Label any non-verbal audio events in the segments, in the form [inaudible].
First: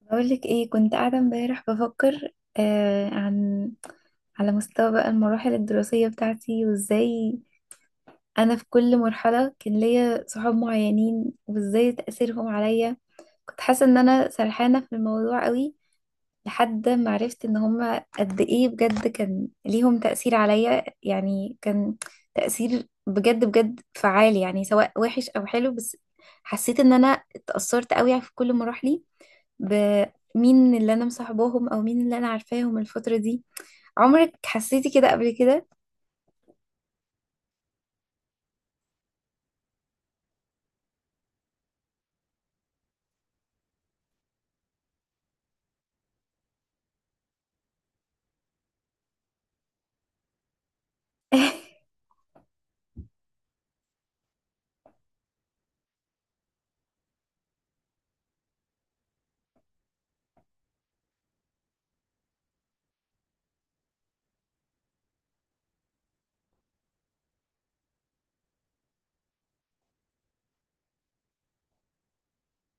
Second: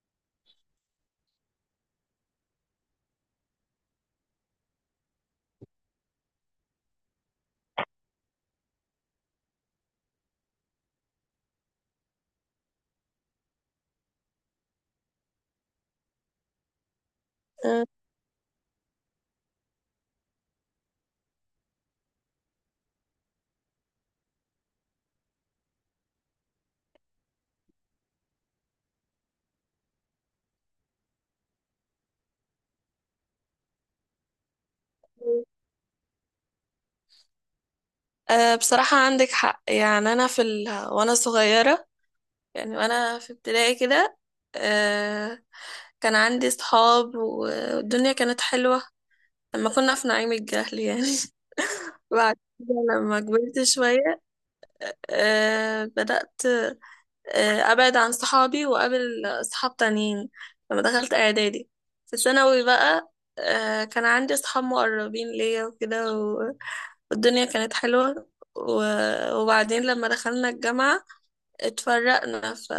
بقولك ايه، كنت قاعدة امبارح بفكر، آه عن على مستوى بقى المراحل الدراسية بتاعتي، وازاي انا في كل مرحلة كان ليا صحاب معينين، وازاي تأثيرهم عليا. كنت حاسة ان انا سرحانة في الموضوع قوي لحد ما عرفت ان آه، هما قد ايه بجد كان ليهم تأثير عليا. يعني كان تأثير بجد بجد فعال، يعني سواء وحش او حلو. بس حسيت ان انا اتأثرت قوي في كل مراحلي بمين اللي انا مصاحباهم او مين اللي انا عارفاهم الفترة دي. عمرك حسيتي كده قبل كده؟ بصراحة عندك حق، يعني أنا وأنا صغيرة، يعني وأنا في ابتدائي كده. آه، كان عندي صحاب والدنيا كانت حلوة لما كنا في نعيم الجهل يعني. [laughs] [laughs] بعد كده لما كبرت شوية بدأت أبعد عن صحابي وأقابل صحاب تانيين لما دخلت إعدادي. في ثانوي بقى كان عندي صحاب مقربين ليا وكده، الدنيا كانت حلوة. و... وبعدين لما دخلنا الجامعة اتفرقنا،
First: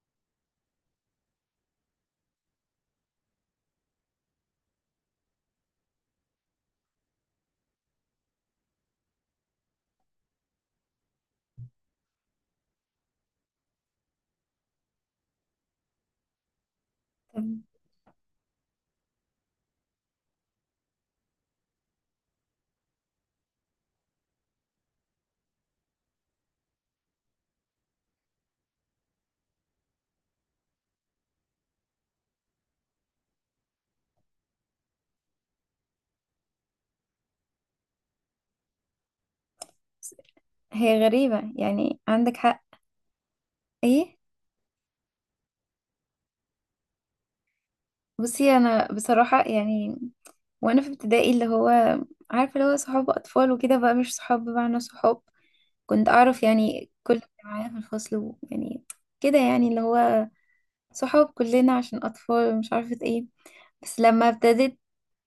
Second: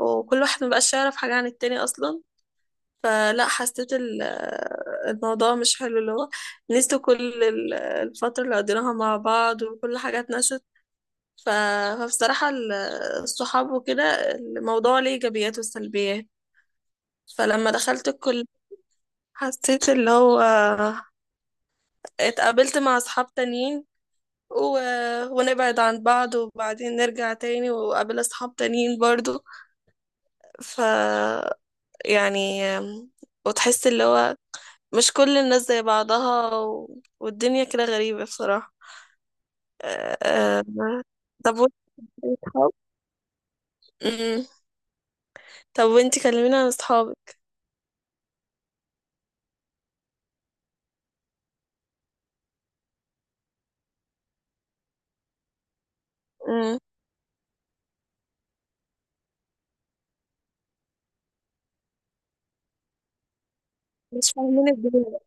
وكل واحد مبقاش يعرف حاجة عن التاني أصلا. فلا حسيت الموضوع مش حلو، اللي هو نسيت كل الفترة اللي قضيناها مع بعض وكل حاجة اتنست. ف... فبصراحة الصحاب وكده الموضوع ليه إيجابيات وسلبيات. طب. فلما دخلت الكلية حسيت اللي هو اتقابلت مع أصحاب تانيين، و... ونبعد عن بعض وبعدين نرجع تاني وقابل أصحاب تانيين برضو. ف يعني وتحس اللي هو مش كل الناس زي بعضها، والدنيا كده غريبة بصراحة. أه... هي غريبة، طب وانت يعني عندك حق. أصحاب؟ ايه. أمم. طب وانت كلمينا عن أصحابك. بصي انا بصراحة، يعني وانا في ابتدائي، اللي هو عارفة اللي هو صحاب اطفال وكده بقى، مش صحاب بمعنى صحاب. كنت اعرف أمم. يعني كل اللي معايا في الفصل، ويعني كده يعني، اللي هو صحاب كلنا عشان اطفال مش عارفة ايه. بس لما مش فاهمين ابتديت، الدنيا بقى.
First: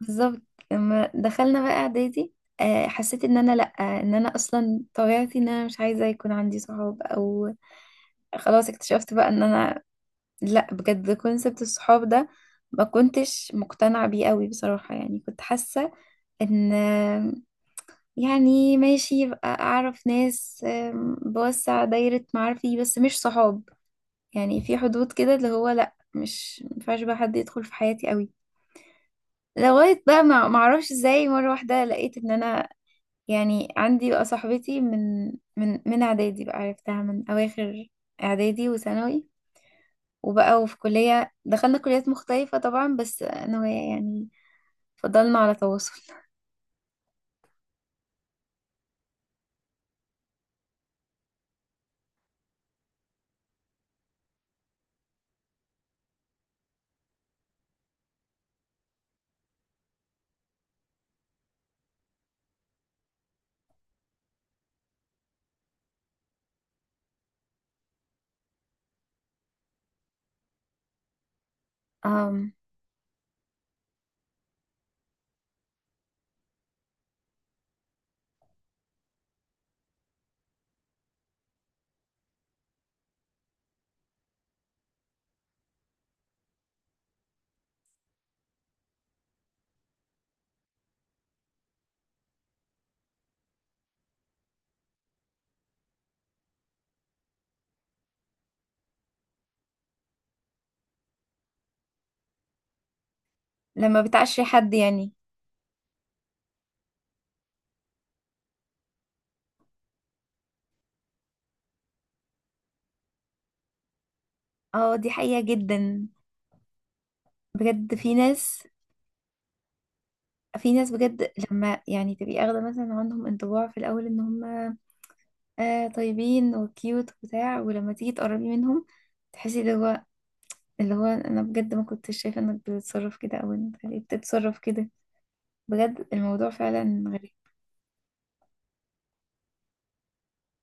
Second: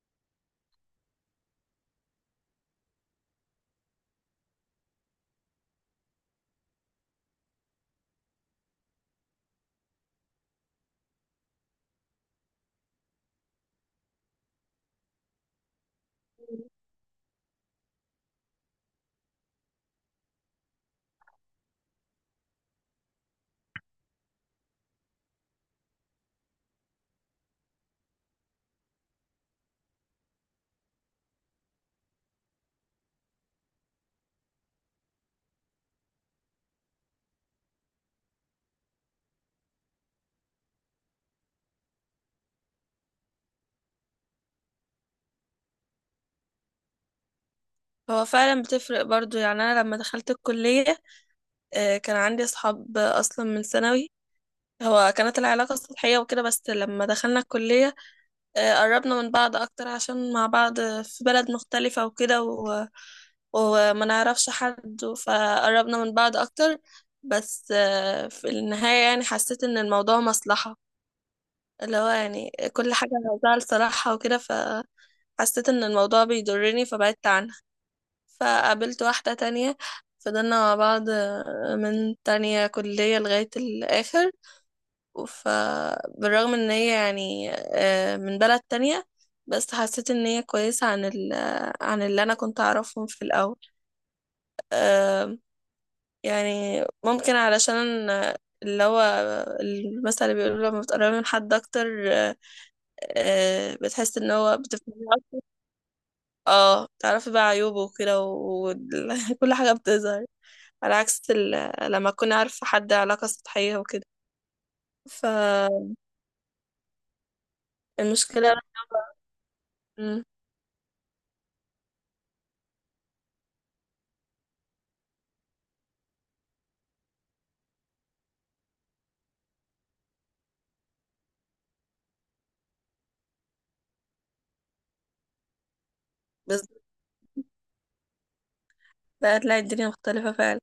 بالظبط، لما دخلنا بقى اعدادي، حسيت ان انا لا، ان انا اصلا طبيعتي ان انا مش عايزه يكون عندي صحاب، او خلاص اكتشفت بقى ان انا لا، بجد كونسبت الصحاب ده ما كنتش مقتنعه بيه قوي بصراحه. يعني كنت حاسه ان، يعني ماشي يبقى اعرف ناس، بوسع دايره معارفي بس مش صحاب. يعني في حدود كده، اللي هو لا مش مينفعش بقى حد يدخل في حياتي قوي، لغاية بقى ما معرفش ازاي مرة واحدة لقيت ان انا، يعني عندي بقى صاحبتي من اعدادي بقى، عرفتها من اواخر اعدادي وثانوي، وبقى وفي كلية دخلنا كليات مختلفة طبعا، بس انا وهي يعني فضلنا على تواصل. هو فعلا بتفرق برضو، يعني أنا لما دخلت الكلية كان عندي أصحاب أصلا من ثانوي. هو كانت العلاقة سطحية وكده بس لما دخلنا الكلية قربنا من بعض اكتر عشان مع بعض في بلد مختلفة وكده، وما نعرفش حد فقربنا من بعض اكتر. بس في النهاية يعني حسيت ان الموضوع مصلحة، اللي [laughs] هو يعني أم. كل حاجة عاوزاها لصالحها وكده، فحسيت ان الموضوع بيضرني فبعدت عنها. فقابلت واحدة تانية فضلنا مع بعض من تانية كلية لغاية الآخر. فبالرغم ان هي يعني من بلد تانية بس حسيت ان هي كويسة عن عن اللي انا كنت اعرفهم في الاول. آم، يعني ممكن علشان اللي هو المثل اللي بيقولوا لما بتقربي من حد اكتر آه، لما بتحس ان بتعشري هو حد بتفهمي يعني. أكتر. اه، تعرفي بقى عيوبه وكده وكل [laughs] حاجة بتظهر على عكس لما تكوني عارفة حد علاقة سطحية وكده. اه، دي حقيقة جدا، بجد في فالمشكلة. ناس، مم. في ناس بجد لما يعني تبقي اخدة مثلا عندهم انطباع في الاول ان هم طيبين وكيوت وبتاع، ولما تيجي تقربي منهم تحسي ده اللي هو، انا بجد ما كنتش شايفه انك بتتصرف كده، او انت ليه بتتصرف كده. بجد الموضوع فعلا غريب. لا، هتلاقي الدنيا مختلفة فعلا.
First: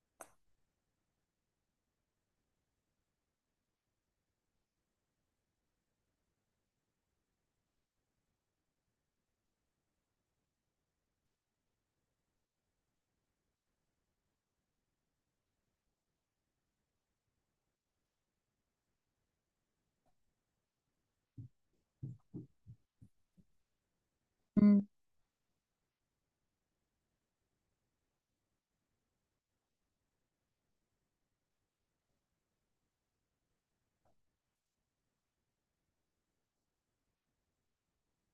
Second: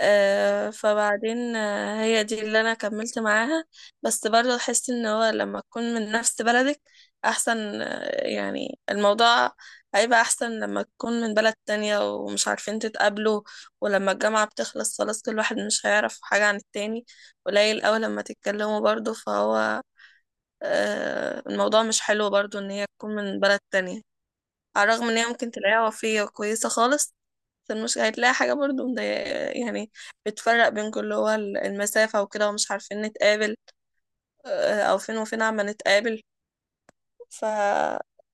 فبعدين هي دي اللي انا كملت معاها. بس برضه احس ان هو لما تكون من نفس بلدك احسن، يعني الموضوع هيبقى احسن لما تكون من بلد تانية ومش عارفين تتقابلوا. ولما الجامعة بتخلص خلاص كل واحد مش هيعرف حاجة عن التاني، قليل اوي لما تتكلموا برضه. فهو الموضوع مش حلو برضه ان هي تكون من بلد تانية. مم. على الرغم ان هي ممكن تلاقيها وفية وكويسة خالص، فالمشكلة هتلاقي حاجة برضو مضايقة، يعني بتفرق بينكم اللي هو المسافة وكده ومش عارفين نتقابل. أو فين وفين عما نتقابل. ف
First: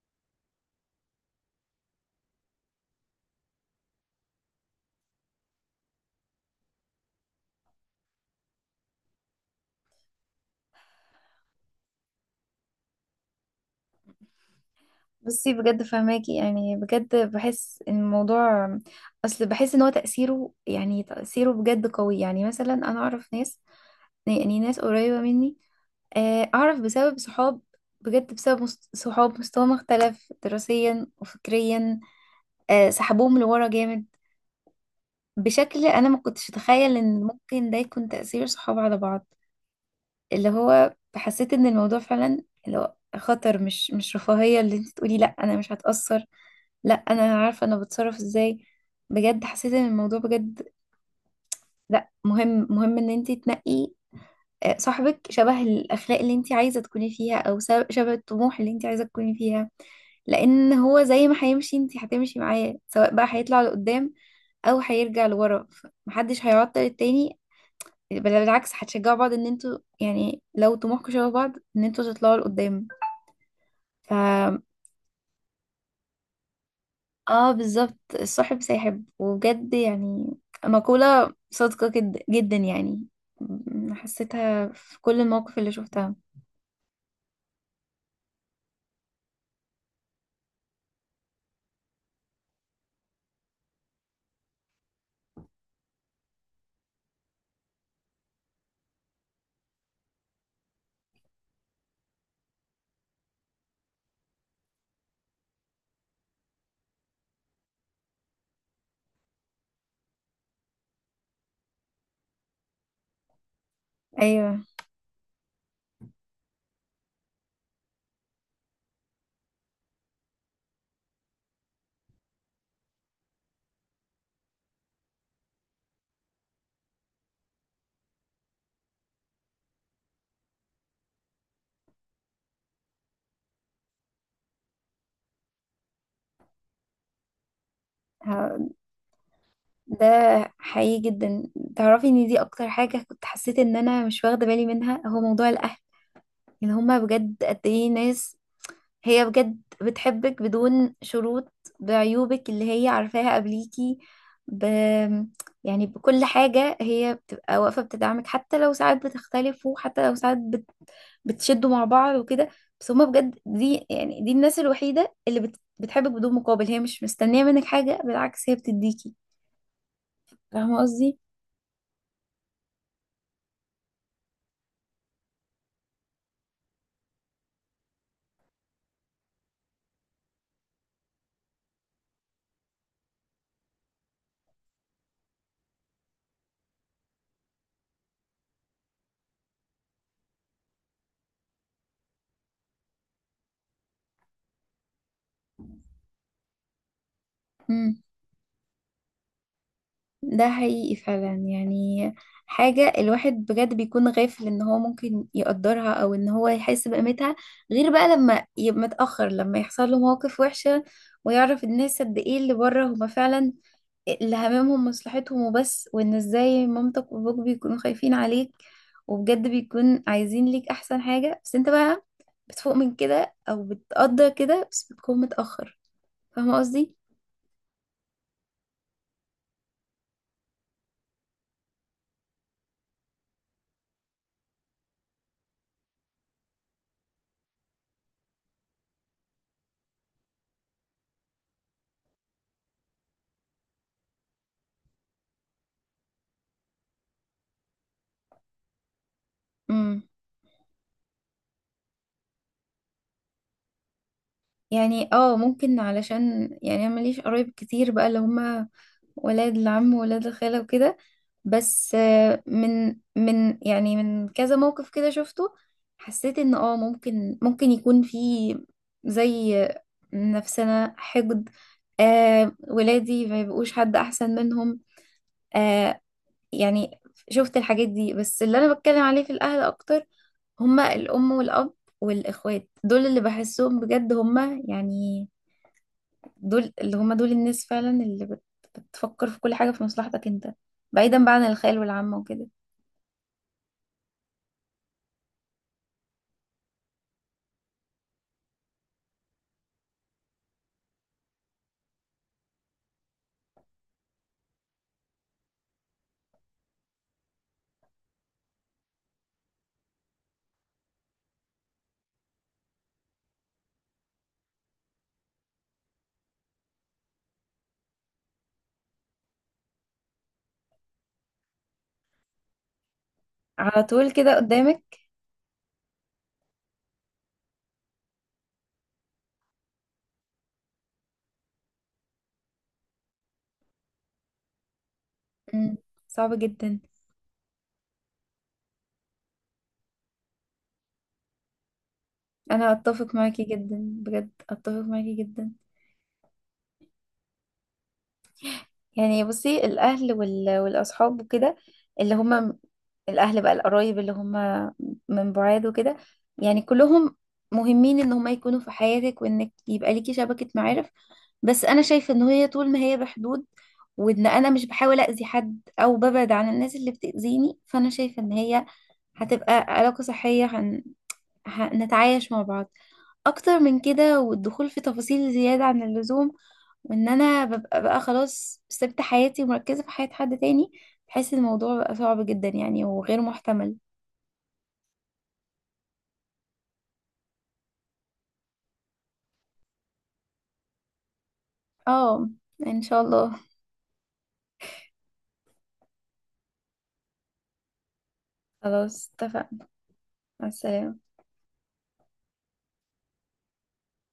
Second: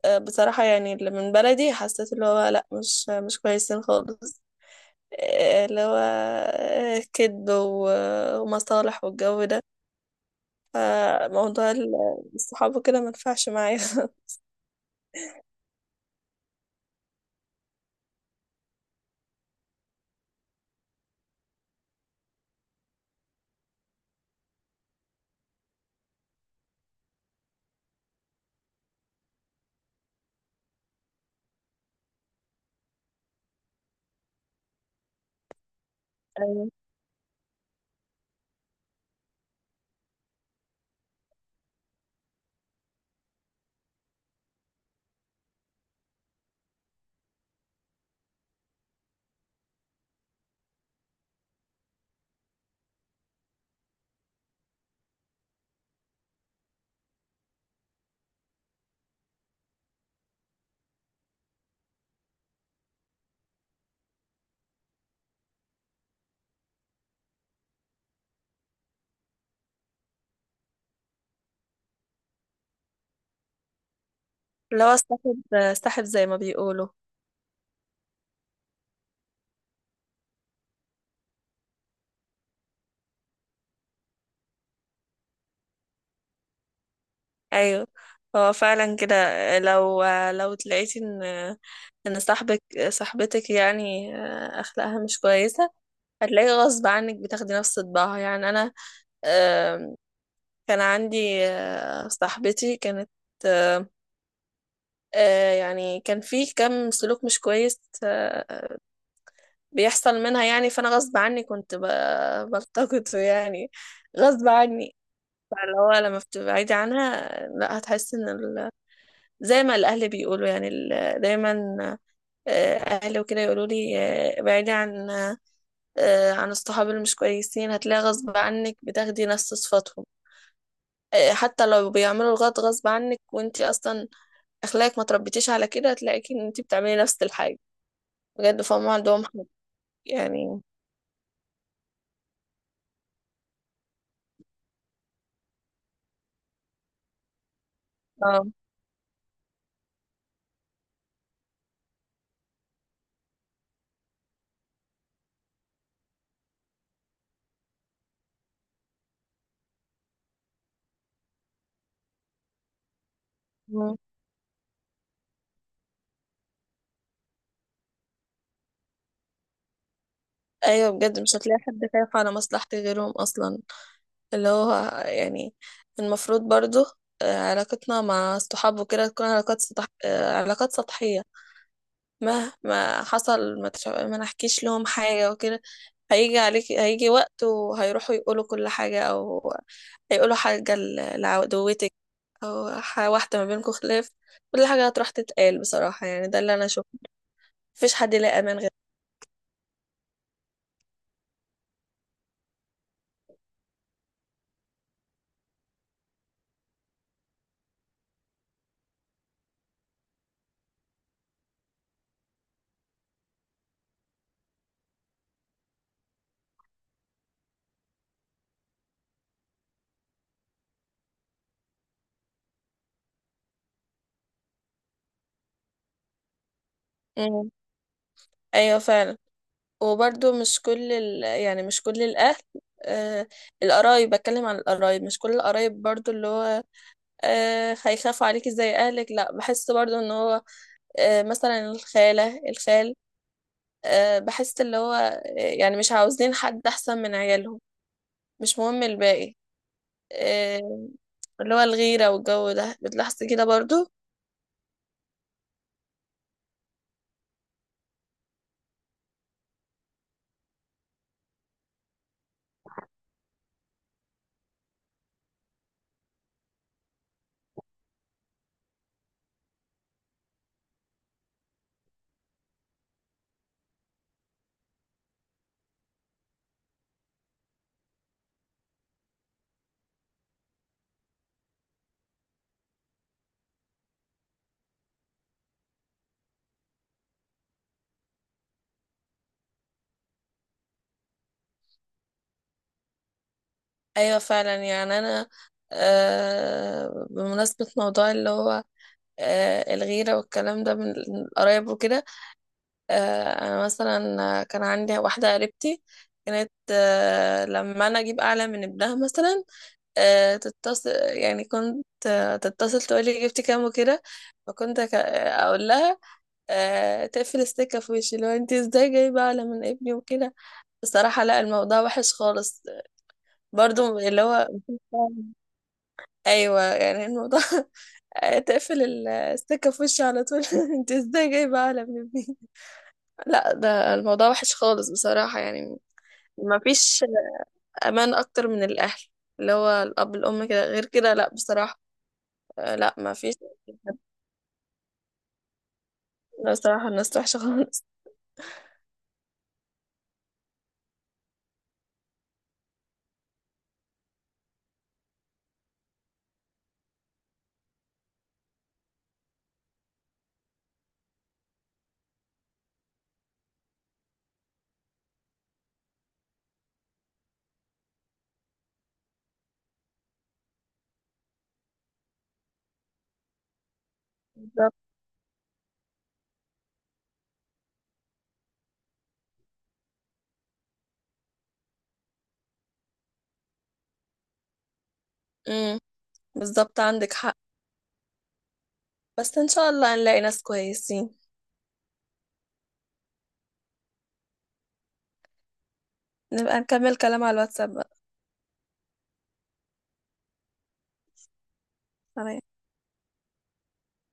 آه، بصراحة يعني اللي من بلدي حسيت اللي هو لأ، مش كويسين خالص. اللي هو كذب ومصالح والجو ده. فموضوع الصحاب وكده ما ينفعش معايا. [laughs] بصي بجد فهماكي، يعني بجد بحس ان الموضوع، اصل بحس ان هو تأثيره يعني تأثيره بجد قوي. يعني مثلا انا اعرف ناس، يعني ناس قريبه مني، اعرف بسبب صحاب، بجد بسبب صحاب مستواهم اختلف دراسيا وفكريا، سحبوهم لورا جامد، بشكل انا ما كنتش اتخيل ان ممكن ده يكون تأثير صحاب على بعض. اللي هو حسيت ان الموضوع فعلا اللي هو خطر، مش رفاهية اللي انت تقولي لا انا مش هتأثر، لا انا عارفة انا بتصرف ازاي. بجد حسيت ان الموضوع بجد لا، مهم مهم ان انت تنقي صاحبك شبه الاخلاق اللي انت عايزة تكوني فيها، او شبه الطموح اللي انت عايزة تكوني فيها. لان هو زي ما هيمشي انت هتمشي معاه، سواء بقى هيطلع لقدام او هيرجع لورا. محدش هيعطل التاني، بل بالعكس هتشجعوا بعض ان انتوا يعني لو طموحكم شبه بعض ان انتوا تطلعوا لقدام. ف اللي هو استحب استحب زي ما بيقولوا. اه بالظبط، الصاحب ساحب، وبجد يعني مقولة صادقة جد جدا يعني. حسيتها في كل المواقف اللي شفتها. ايوه، هو فعلا كده. لو لو تلاقيتي ان صاحبتك يعني اخلاقها مش كويسه، هتلاقي غصب عنك بتاخدي نفس طباعها. يعني انا آم، كان عندي صاحبتي كانت يعني كان في كم سلوك مش كويس بيحصل منها، يعني فانا غصب عني كنت بلتقطه يعني، غصب ايوه. عني. فاللي هو لما بتبعدي عنها، لا هتحسي ان زي ما الأهل بيقولوا، يعني دايما آه، أهلي وكده يقولوا لي ابعدي عن الصحاب اللي مش كويسين، هتلاقي غصب عنك بتاخدي نفس صفاتهم. حتى لو بيعملوا الغلط غصب عنك، وانتي أصلا أخلاقك ما تربيتيش على كده، هتلاقيكي ان انتي بتعملي نفس الحاجة. بجد ه- فهم عندهم حق. ده يعني. حقيقي جدا. تعرفي ان دي اكتر حاجة كنت حسيت ان انا مش واخدة بالي منها، هو موضوع الاهل، ان هما بجد قد ايه ناس. اه. هي بجد بتحبك بدون شروط، بعيوبك اللي هي عارفاها قبليكي، ب... يعني بكل حاجة هي بتبقى واقفة بتدعمك، حتى لو ساعات بتختلفوا، حتى لو ساعات بتشدوا مع بعض وكده. بس هما بجد دي مم. يعني دي الناس الوحيدة اللي بتحبك بدون مقابل، هي مش مستنية منك حاجة، بالعكس هي بتديكي. فاهمة أيوة قصدي؟ بجد مش هتلاقي حد خايف على مصلحتك غيرهم أصلا، اللي هو يعني المفروض برضو علاقتنا مع الصحاب وكده تكون علاقات سطحية. مهما حصل، ما نحكيش لهم حاجة وكده. هيجي عليك هيجي وقت وهيروحوا يقولوا كل حاجة، أو هيقولوا حاجة لعدوتك أو واحدة ما بينكم خلاف. كل حاجة هتروح تتقال، بصراحة يعني ده اللي أنا أشوفه. مفيش امم. حد يلاقي أمان غير. ده حقيقي فعلا يعني، حاجة الواحد بجد بيكون غافل ان هو ممكن يقدرها او ان هو يحس بقيمتها، غير بقى لما يبقى متأخر، لما يحصل له مواقف وحشة ويعرف الناس قد ايه اللي بره هما فعلا اللي هممهم مصلحتهم وبس. وان ازاي مامتك وابوك بيكونوا خايفين عليك، وبجد بيكون عايزين ليك احسن حاجة، بس انت بقى بتفوق من كده او بتقدر كده بس بتكون متأخر. فاهمة قصدي؟ مم. أيوة فعلا. وبرضو مش كل يعني مش كل الأهل آه القرايب، بتكلم عن القرايب مش كل القرايب برضو، اللي هو هيخافوا عليكي زي أهلك. لا، بحس برضو إن هو مثلا الخالة الخال. بحس اللي هو يعني مش عاوزين حد أحسن من عيالهم، مش مهم الباقي. امم. آه اللي هو الغيرة والجو ده بتلاحظي كده برضو. يعني ممكن، علشان يعني انا ماليش قرايب كتير بقى اللي هما ولاد العم وولاد الخالة وكده. بس آه، من من يعني من كذا موقف كده شفته، حسيت ان ممكن ممكن يكون في زي، نفسنا حقد، ولادي ما يبقوش حد احسن منهم. آه يعني شفت الحاجات دي. بس اللي انا بتكلم عليه في الاهل اكتر هما الام والاب والاخوات. دول اللي بحسهم بجد هما يعني، دول اللي هم دول الناس فعلا اللي بتفكر في كل حاجة في مصلحتك انت، بعيدا بقى عن الخيال والعامة وكده. أيوة فعلا، يعني أنا بمناسبة موضوع اللي هو الغيرة والكلام ده من القرايب وكده. انا مثلا كان عندي واحده قريبتي كانت لما انا اجيب اعلى من ابنها مثلا تتصل، يعني كنت تتصل تقولي جبتي كام وكده. فكنت اقول لها تقفل السكه في وشي. لو انت ازاي جايبه اعلى من ابني وكده، بصراحه لا، الموضوع وحش خالص، على برضو طول اللي كده هو قدامك. [laughs] ايوه يعني الموضوع. [laughs] تقفل السكه في وشي على طول. [laughs] انت ازاي جايبه اعلى من ابني. لا، ده الموضوع وحش خالص بصراحه يعني. مم. صعب جدا. مفيش امان اكتر من الاهل، اللي هو الاب الام كده، غير كده لا بصراحه. انا لا اتفق مفيش. معاكي جدا، بجد اتفق معاكي جدا. لا بصراحه الناس وحشه خالص. يعني بصي، الاهل والاصحاب وكده، اللي هم الاهل بقى، القرايب اللي هم من بعاد وكده، يعني كلهم مهمين ان هم يكونوا في حياتك، وانك يبقى ليكي شبكة معارف. بس انا شايفة ان هي طول ما هي بحدود، وان انا مش بحاول اذي حد او ببعد عن الناس اللي بتأذيني، فانا شايفة ان هي هتبقى علاقة صحية. هنتعايش مع بعض. اكتر من كده والدخول بالظبط. في تفاصيل زيادة عن اللزوم وان انا ببقى بقى خلاص سبت حياتي ومركزة في حياة حد تاني، بحس إن الموضوع بقى صعب جدا يعني وغير محتمل. امم. بالظبط عندك حق، بس ان شاء الله هنلاقي ناس كويسين. اه، ان شاء الله. نبقى نكمل كلام على الواتساب بقى. خلاص اتفقنا. مع السلامة. سلام.